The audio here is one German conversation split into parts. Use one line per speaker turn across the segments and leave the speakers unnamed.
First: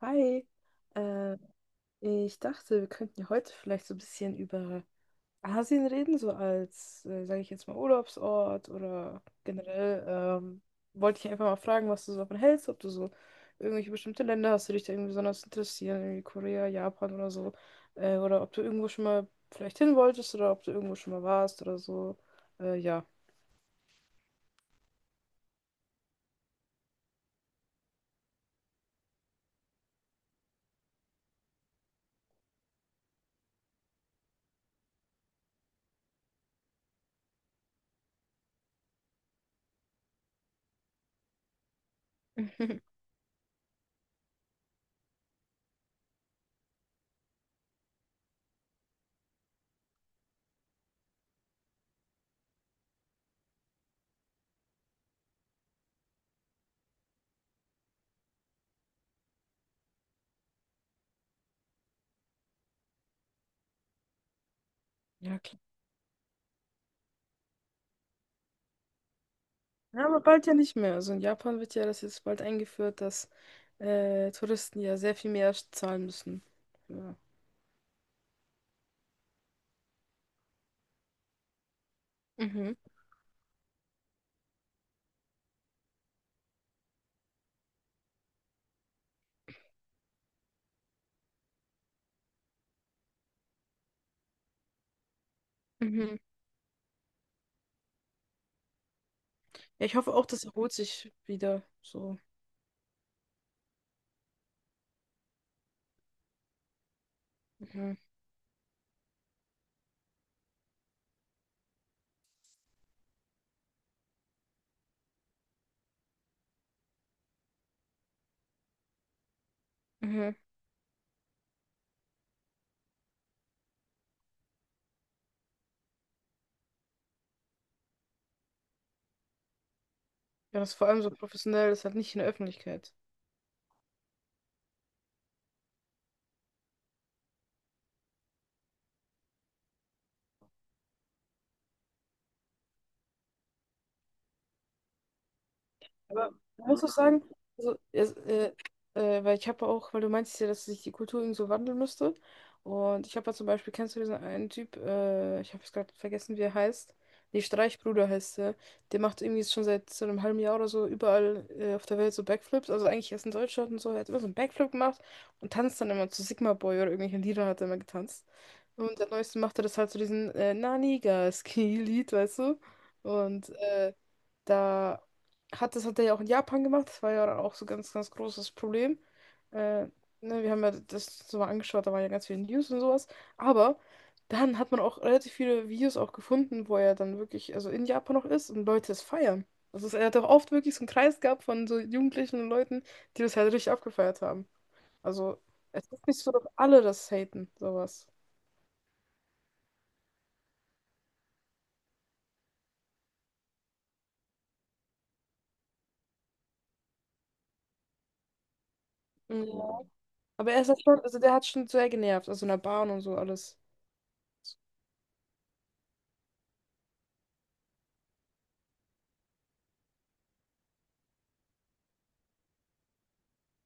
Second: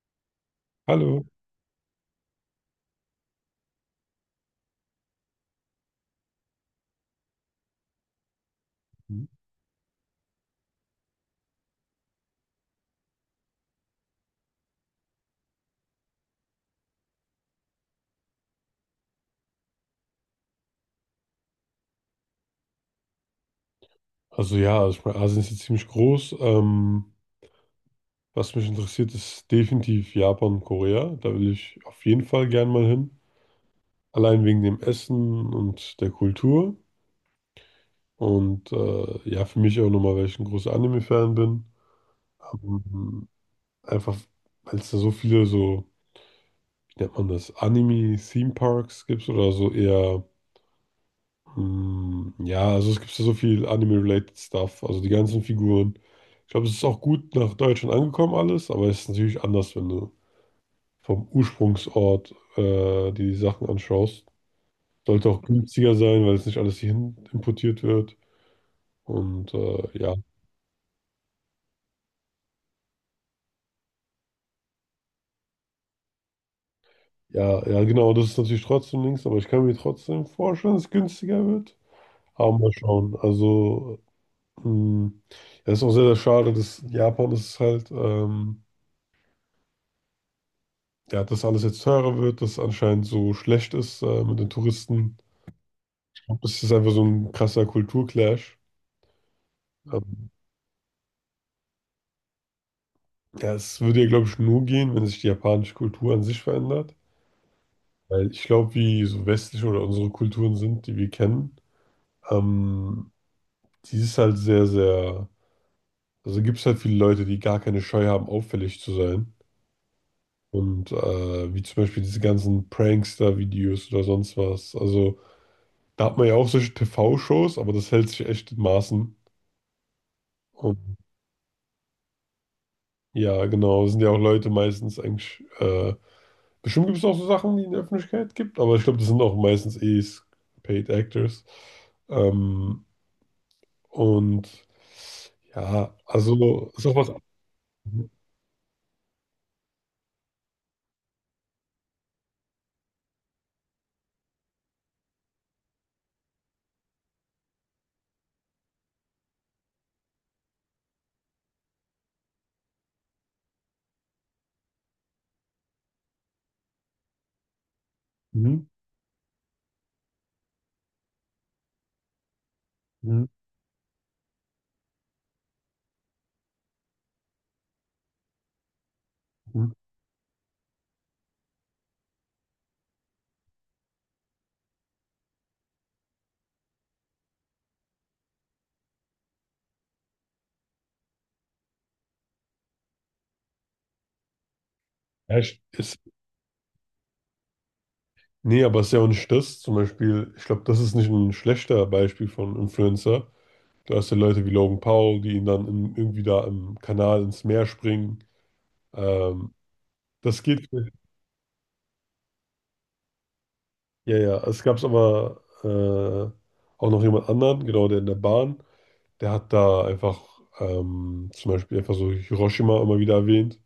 Hi,
Hallo.
äh, ich dachte, wir könnten ja heute vielleicht so ein bisschen über Asien reden, so als, sage ich jetzt mal, Urlaubsort oder generell. Wollte ich einfach mal fragen, was du so davon hältst, ob du so irgendwelche bestimmte Länder hast, die dich da irgendwie besonders interessieren, irgendwie Korea, Japan oder so, oder ob du irgendwo schon mal vielleicht hin wolltest oder ob du irgendwo schon mal warst oder so. Ja.
Also ja, also ich meine, Asien ist jetzt ziemlich groß. Was mich interessiert, ist definitiv Japan und Korea. Da will ich auf jeden Fall gern mal hin. Allein wegen dem Essen und der Kultur. Und ja, für mich auch nochmal, weil ich ein großer Anime-Fan bin. Ähm, Einfach, weil es da so viele so, wie nennt man das, Anime-Theme-Parks gibt oder so eher. Hm. Ja, also es gibt ja so viel Anime-related Stuff, also die ganzen Figuren. Ich glaube, es ist auch gut nach Deutschland angekommen alles, aber es ist natürlich anders, wenn du vom Ursprungsort die Sachen anschaust. Sollte
Ja,
auch
klar.
günstiger sein, weil es nicht alles hierhin importiert wird. Und
Ja,
ja,
aber bald ja nicht mehr. Also in Japan wird ja das jetzt bald eingeführt, dass Touristen ja sehr viel mehr zahlen müssen. Ja.
ja, ja, genau, das ist natürlich trotzdem links, aber ich kann mir trotzdem vorstellen, dass es günstiger wird. Aber mal
Mhm.
schauen. Hm, ja, ist auch sehr, sehr schade, dass Japan ist halt. Ja, dass alles jetzt teurer wird, dass es anscheinend so schlecht ist mit den Touristen.
Mhm.
Ich glaub, das ist einfach so ein krasser Kulturclash.
Ja, ich hoffe auch,
Ähm,
das erholt sich wieder. So.
ja, es würde ja, glaube ich, nur gehen, wenn sich die japanische Kultur an sich verändert.
Mhm.
Weil ich glaube, wie so westliche oder unsere Kulturen sind, die wir kennen, ähm, die ist halt sehr, sehr. Also gibt es halt viele Leute, die gar keine Scheu haben, auffällig zu sein.
Mhm.
Und wie zum Beispiel diese ganzen Prankster-Videos oder sonst was. Also da hat man ja auch solche TV-Shows, aber das hält sich echt in Maßen.
Ja, das ist vor allem so professionell, das ist halt nicht in der Öffentlichkeit.
Ja, genau. Das sind ja auch Leute meistens eigentlich. Bestimmt gibt es auch so Sachen, die in der Öffentlichkeit gibt, aber ich glaube, das sind auch meistens eh Paid Actors. Ähm, und ja,
Aber du
also
musst
ist
auch
auch was.
sagen, also, weil ich habe auch, weil du meintest ja, dass sich die Kultur irgendwie so wandeln müsste. Und ich habe ja zum Beispiel, kennst du diesen einen Typ, ich habe es gerade vergessen, wie er heißt. Nee, Streichbruder heißt er. Der macht irgendwie schon seit so einem halben Jahr oder so überall auf der Welt so Backflips. Also eigentlich erst in Deutschland und so. Er hat immer so einen Backflip gemacht und tanzt dann immer zu Sigma Boy oder irgendwelchen Liedern hat er immer getanzt.
Mhm,
Und der Neueste macht er das halt zu so diesen Naniga-Ski-Lied, weißt du?
mhm,
Und da hat das hat er ja auch in Japan gemacht. Das war ja dann auch so ganz, ganz großes Problem.
mhm.
Äh, ne, wir haben ja das so mal angeschaut, da waren ja ganz viele News und sowas. Aber dann hat man auch relativ viele Videos auch gefunden, wo er dann wirklich, also in Japan noch ist und Leute es feiern. Also er hat auch oft wirklich so einen Kreis gehabt von so Jugendlichen und Leuten, die das halt richtig abgefeiert haben. Also es
Ist,
ist nicht so, dass alle das haten, sowas.
nee, aber es ist ja auch nicht das. Zum Beispiel, ich glaube, das ist nicht ein schlechter Beispiel von Influencer. Du hast ja Leute wie Logan Paul, die ihn dann in, irgendwie da im Kanal ins Meer springen. Ähm,
Ja.
Das
Aber er
geht.
ist halt schon, also der hat schon sehr genervt, also in der Bahn und so alles.
Ja, ja, es gab aber auch noch jemand anderen, genau, der in der Bahn, der hat da einfach zum Beispiel einfach so Hiroshima immer wieder erwähnt,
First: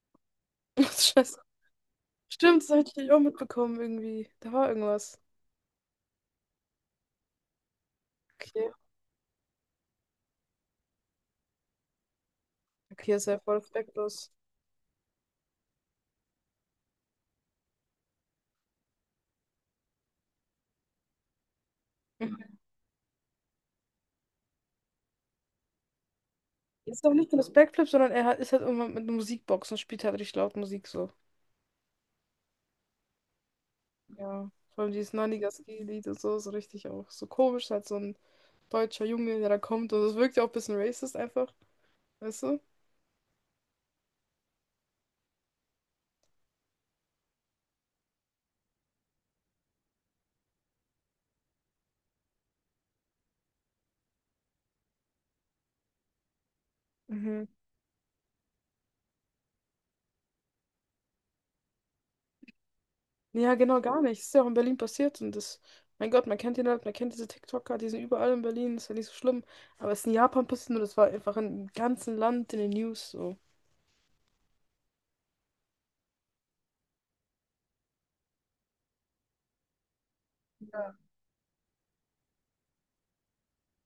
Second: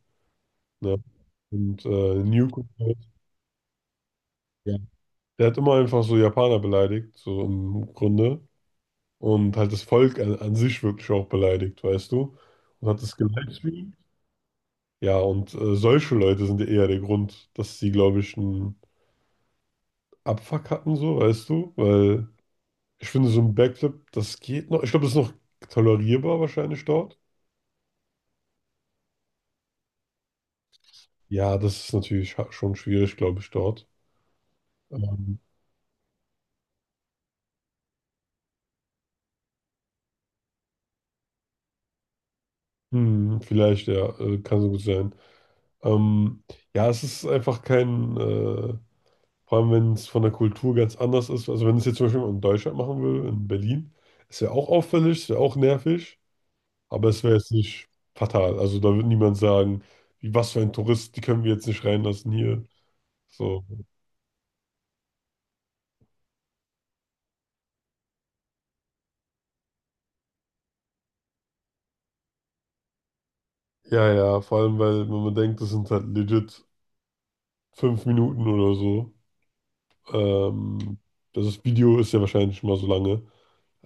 ne?
Das ist
Und Nuke
Stimmt,
und
das habe
so.
ich auch mitbekommen irgendwie. Da war
Ja.
irgendwas.
Der hat immer einfach so Japaner beleidigt, so im Grunde.
Okay.
Und halt das Volk an, an sich wirklich auch beleidigt, weißt du? Und hat
Okay,
das
ist ja voll
gelivestreamt.
respektlos.
Ja, und solche Leute sind ja eher der Grund, dass sie, glaube ich, einen Abfuck hatten, so, weißt du? Weil. Ich finde so ein Backflip, das geht noch. Ich glaube, das ist noch tolerierbar wahrscheinlich
Ist doch
dort.
nicht nur das Backflip, sondern er hat, ist halt irgendwann mit einer Musikbox und spielt halt richtig laut Musik so.
Ja, das ist natürlich schon schwierig, glaube ich, dort.
Ja. Vor allem dieses
Ähm,
90 ski lied und so, so richtig auch so komisch, halt so ein deutscher Junge, der da kommt. Und das wirkt ja auch ein bisschen racist einfach, weißt du?
vielleicht, ja, kann so gut sein. Ähm, ja, es ist einfach kein, vor allem wenn es von der Kultur ganz anders ist. Also wenn es jetzt zum Beispiel in Deutschland machen will, in Berlin, es wäre auch auffällig, es wäre auch nervig, aber es wäre
Mhm.
jetzt nicht fatal. Also da wird niemand sagen, wie was für ein Tourist, die können wir jetzt nicht reinlassen hier.
Ja,
So.
genau, gar nicht. Das ist ja auch in Berlin passiert und das, mein Gott, man kennt ihn halt, man kennt diese TikToker, die sind überall in Berlin, ist ja nicht so schlimm. Aber es ist in Japan passiert und das war einfach im ganzen Land in den News so.
Ja, ja, vor allem, weil, wenn man denkt, das sind halt legit fünf Minuten oder so. Ähm, also das Video ist ja wahrscheinlich schon mal so lange.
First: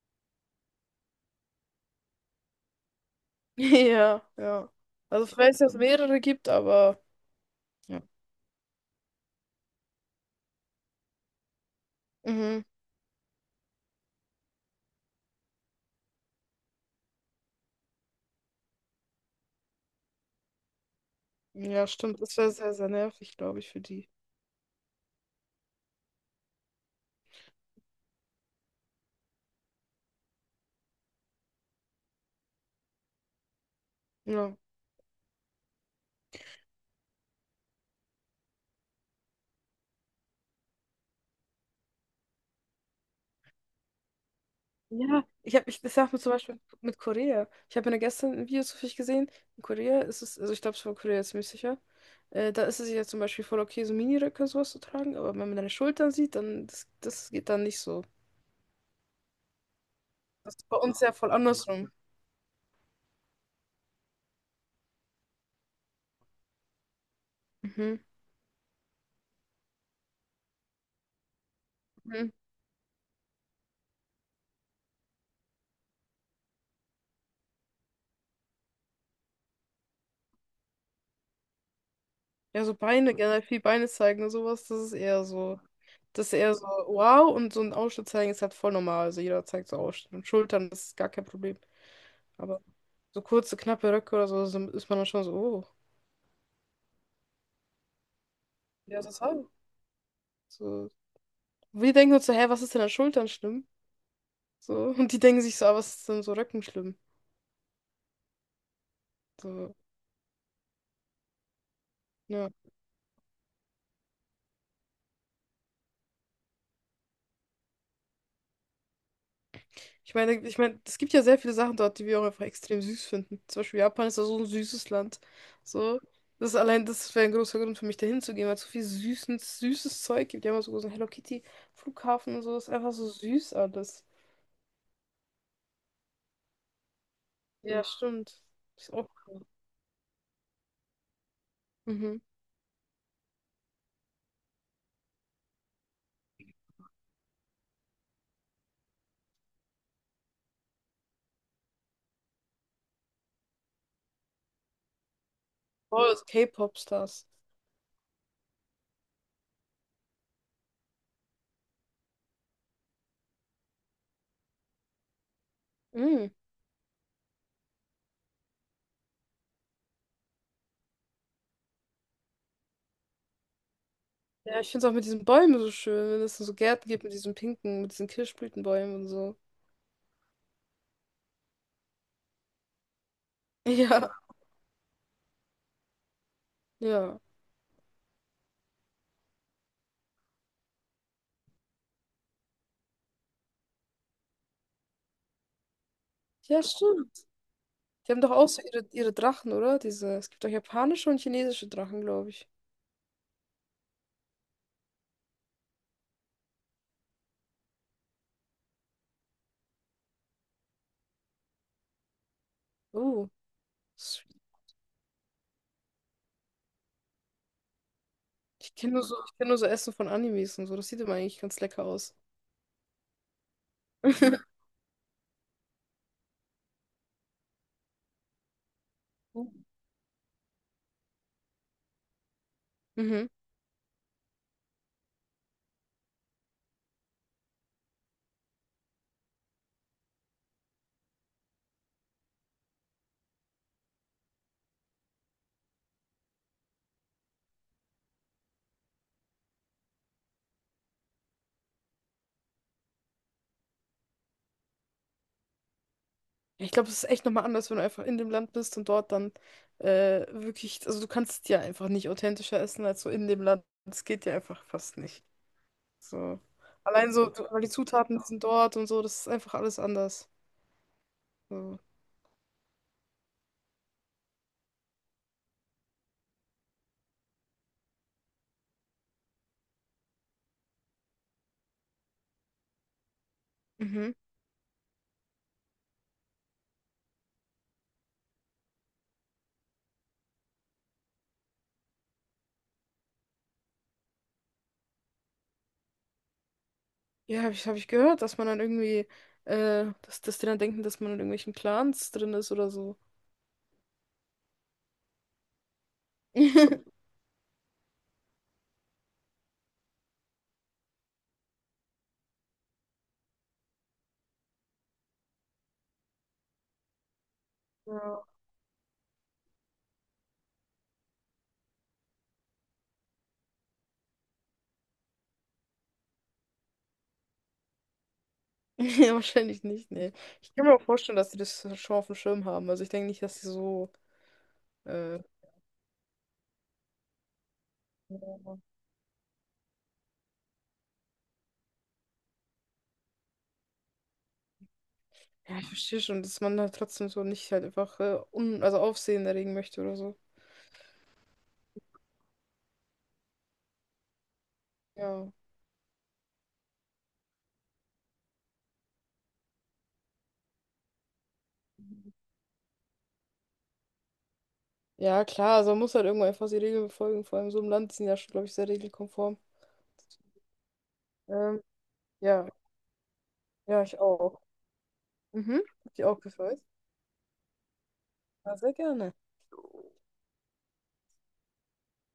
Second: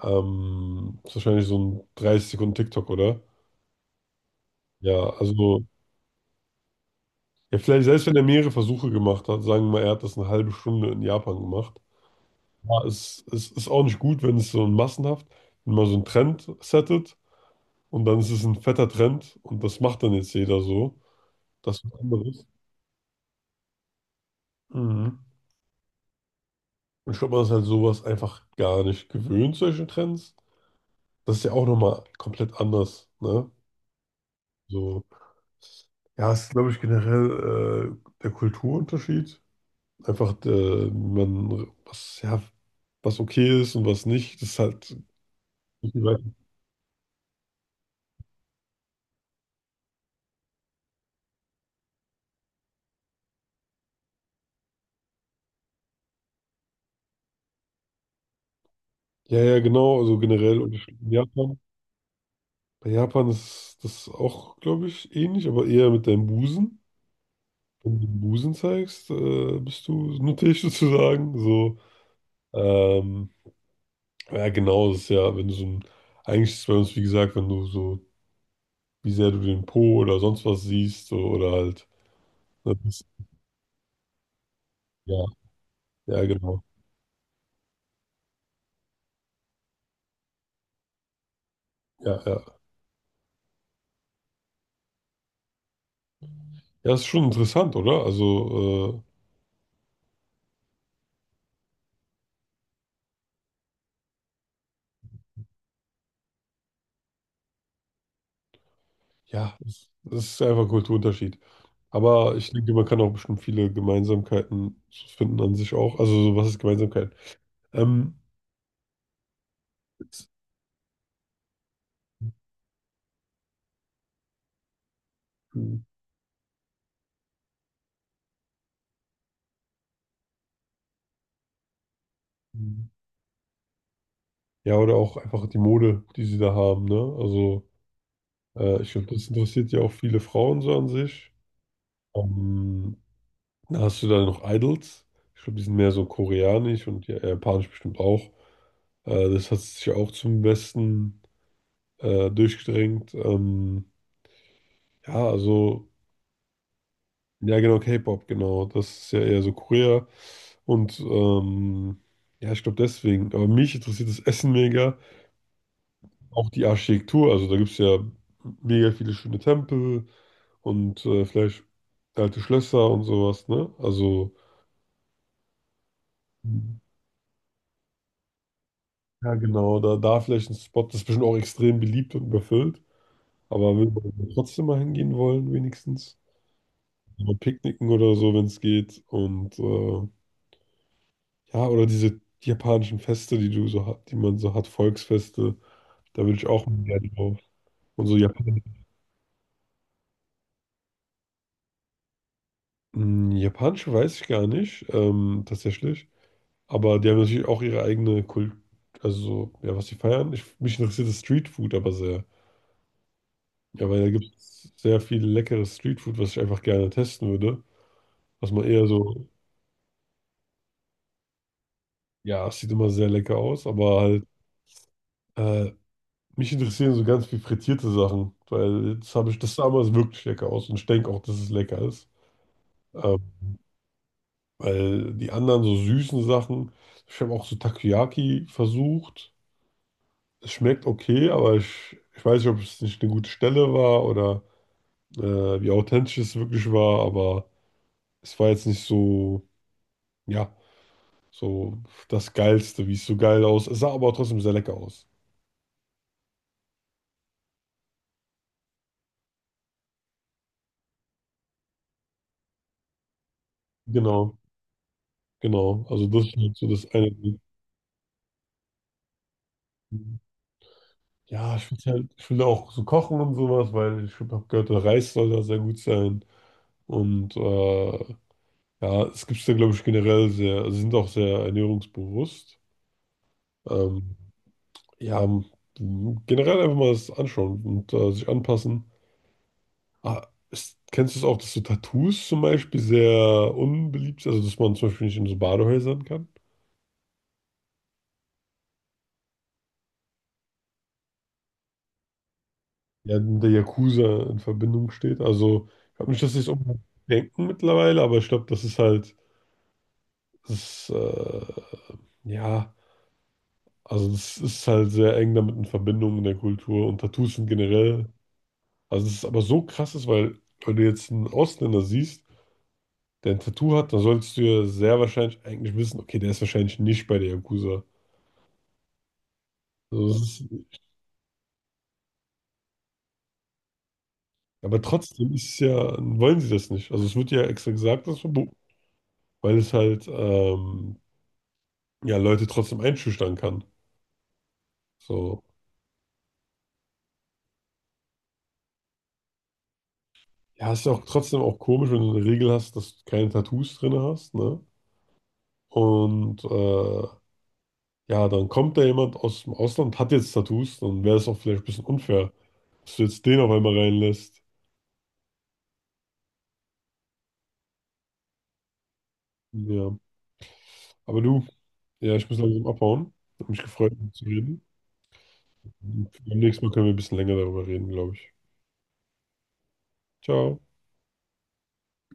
Ist wahrscheinlich so ein 30 Sekunden TikTok, oder?
Ja, ja.
Ja,
Also ich weiß,
also,
dass es mehrere gibt, aber
ja, vielleicht,
ja.
selbst wenn er mehrere Versuche gemacht hat, sagen wir mal, er hat das eine halbe Stunde in Japan gemacht.
Mhm.
Ja, es ist auch nicht gut, wenn es so ein massenhaft, wenn man so einen Trend settet und dann ist es ein fetter Trend und das macht dann jetzt jeder so. Das ist
Ja,
was
stimmt. Das
anderes.
wäre sehr, sehr nervig, glaube ich, für die.
Mhm. Und ich glaube, man ist halt sowas einfach gar nicht gewöhnt, solche Trends. Das ist ja auch nochmal komplett anders, ne?
Ja.
So, ja, es ist, glaube ich, generell der Kulturunterschied. Einfach, der, wie man, was, ja, was okay ist und was nicht, das ist halt.
Ja, das sagt mir zum Beispiel mit Korea. Ich habe mir gestern ein Video zufällig gesehen. In Korea ist es, also ich glaube, es war Korea ziemlich sicher. Da ist es ja zum Beispiel voll okay, so Miniröcke und sowas zu tragen, aber wenn man deine Schultern sieht, dann das geht dann nicht so. Das ist bei uns
In
ja voll
Japan.
andersrum.
Bei Japan ist das auch, glaube ich, ähnlich, aber eher mit deinem Busen.
Mhm.
Wenn du den Busen zeigst, bist du nuttig sozusagen. So,
Mhm.
ähm, ja, genau, das ist ja, wenn du so ein, eigentlich ist es bei uns, wie gesagt, wenn du so, wie sehr du den Po oder sonst was siehst, so, oder halt,
Ja, so
ne, das,
Beine, generell viel Beine zeigen und sowas, das ist
ja,
eher so.
ja,
Das ist eher
genau,
so, wow, und so ein Ausschnitt zeigen ist halt voll normal. Also jeder zeigt so Ausschnitt. Und Schultern, das ist gar kein Problem.
ja, ja.
Aber so kurze, knappe Röcke oder so, so ist man dann schon so, oh,
Ja, ist schon interessant, oder?
ja,
Also,
das halt. So. Wir denken uns so, hä, was ist denn an Schultern schlimm? So, und die denken sich so, ah, was ist denn so Röcken schlimm?
ja,
So,
das, das ist einfach ein Kulturunterschied. Aber
ja.
ich denke, man kann auch bestimmt viele Gemeinsamkeiten so finden an sich auch. Also, so, was ist Gemeinsamkeit? Ähm, Jetzt,
Ich meine, es gibt ja sehr viele Sachen dort, die wir auch einfach extrem süß finden. Zum Beispiel Japan ist ja so ein süßes Land. So, das ist allein, das wäre ein großer Grund für mich, dahin zu gehen, weil es so viel süßes, süßes Zeug gibt. Die haben auch so einen Hello Kitty Flughafen und so. Das ist einfach so süß alles.
ja, oder auch einfach die Mode, die sie da haben, ne? Also,
Ja, stimmt.
ich
Ist
glaube,
auch
das
cool.
interessiert ja auch viele Frauen so an sich.
Mhm.
Ähm, Na, hast du da noch Idols? Ich glaube, die sind mehr so koreanisch und japanisch bestimmt auch. Das hat sich ja auch zum Westen durchgedrängt. Ja, also,
Oh, das K-Pop-Stars.
ja, genau, K-Pop, genau. Das ist ja eher so Korea. Und ja, ich glaube deswegen. Aber mich interessiert das Essen mega.
Mhm.
Auch die Architektur. Also, da gibt es ja mega viele schöne Tempel und vielleicht alte Schlösser und sowas, ne? Also.
Ja, ich finde es auch mit diesen Bäumen so schön, wenn es so Gärten gibt mit diesen pinken, mit diesen Kirschblütenbäumen und
Ja,
so.
genau, da, da vielleicht ein Spot, das ist bestimmt auch extrem beliebt und überfüllt, aber will
Ja,
man trotzdem mal hingehen wollen, wenigstens.
ja.
Mal picknicken oder so, wenn es geht. Und ja, oder diese japanischen Feste, die du so hat, die man so hat, Volksfeste, da will ich
Ja,
auch mal gerne
stimmt.
drauf. Und
Die
so
haben doch auch so
Japan.
ihre, ihre Drachen, oder? Diese, es gibt doch japanische und chinesische Drachen, glaube ich.
Hm, japanische weiß ich gar nicht, tatsächlich. Aber die haben natürlich auch ihre eigene Kult, also so, ja, was sie feiern. Ich, mich interessiert das Streetfood aber sehr.
Oh,
Ja, weil da
s-
gibt es sehr viel leckeres Streetfood, was ich einfach gerne testen würde. Dass man eher so,
ich kenn nur so Essen von Animes und so. Das sieht immer eigentlich ganz lecker aus.
ja, es sieht immer sehr lecker aus, aber halt, äh, mich interessieren so ganz viel frittierte Sachen, weil das habe ich, das sah damals wirklich lecker aus und ich denke auch, dass es lecker ist.
Mhm.
Ähm, Weil die anderen so süßen Sachen, ich habe auch so Takoyaki versucht. Es schmeckt okay, aber ich weiß nicht, ob es nicht eine gute Stelle war oder wie authentisch es wirklich war, aber es war jetzt nicht so, ja, so das Geilste, wie es so geil aus. Es sah aber trotzdem sehr lecker aus.
Ja, ich glaube, es ist echt nochmal anders, wenn du einfach in dem Land bist und dort dann wirklich, also du kannst ja einfach nicht authentischer essen als so in dem Land. Das geht ja
Genau.
einfach fast nicht.
Genau, also das ist
So.
halt so das
Allein so,
eine.
weil die Zutaten sind dort und so, das ist einfach alles anders.
Ja, ich will
So.
halt, ich will auch so kochen und sowas, weil ich habe gehört, der Reis soll da sehr gut sein. Und ja, es gibt es da, glaube ich, generell sehr, also sie sind auch sehr ernährungsbewusst.
Mhm.
Ähm, ja, generell einfach mal das anschauen und sich anpassen. Ah, ist, kennst du es auch, dass so Tattoos zum Beispiel sehr unbeliebt sind, also dass man zum Beispiel nicht in so Badehäusern kann?
Ja, habe ich, hab ich gehört, dass man dann irgendwie, dass die dann denken, dass man in irgendwelchen Clans drin ist oder so.
Ja, mit der Yakuza in Verbindung steht. Also, ich glaube nicht, dass sie es unbedingt denken mittlerweile, aber ich glaube, das ist halt, das ist, ja, also das ist halt sehr eng damit in Verbindung in der Kultur und Tattoos sind generell.
Ja.
Also, es ist aber so krass ist, weil wenn du jetzt einen Ausländer siehst, der ein Tattoo hat, dann solltest du ja sehr wahrscheinlich eigentlich wissen, okay, der ist wahrscheinlich nicht bei der Yakuza.
Ja, wahrscheinlich nicht, nee.
Also das
Ich kann
ist,
mir auch vorstellen, dass die das schon auf dem Schirm haben. Also ich denke nicht, dass sie so,
aber
äh,
trotzdem ist es ja, wollen sie das nicht. Also es wird ja extra gesagt, dass es verboten,
ja,
weil es halt ja, Leute trotzdem einschüchtern kann. So.
ich verstehe schon, dass man da trotzdem so nicht halt einfach un also Aufsehen erregen möchte oder so.
Ja, ist ja auch trotzdem auch komisch, wenn du eine Regel hast, dass du keine Tattoos drin hast, ne?
Ja.
Und ja, dann kommt da jemand aus dem Ausland, hat jetzt Tattoos, dann wäre es auch vielleicht ein bisschen unfair, dass du jetzt den auf einmal reinlässt.
Ja, klar, also man muss halt irgendwo einfach die Regeln befolgen. Vor allem so im Land sind ja schon, glaube ich, sehr regelkonform.
Ja, aber du,
Ähm,
ja, ich muss
ja,
langsam abhauen. Hat mich
ja,
gefreut,
ich
mit dir zu
auch.
reden.
Mhm. Hat dich
Und
auch
beim
gefreut.
nächsten Mal können wir ein bisschen länger darüber reden, glaube ich.
Ja, sehr gerne.
Ciao.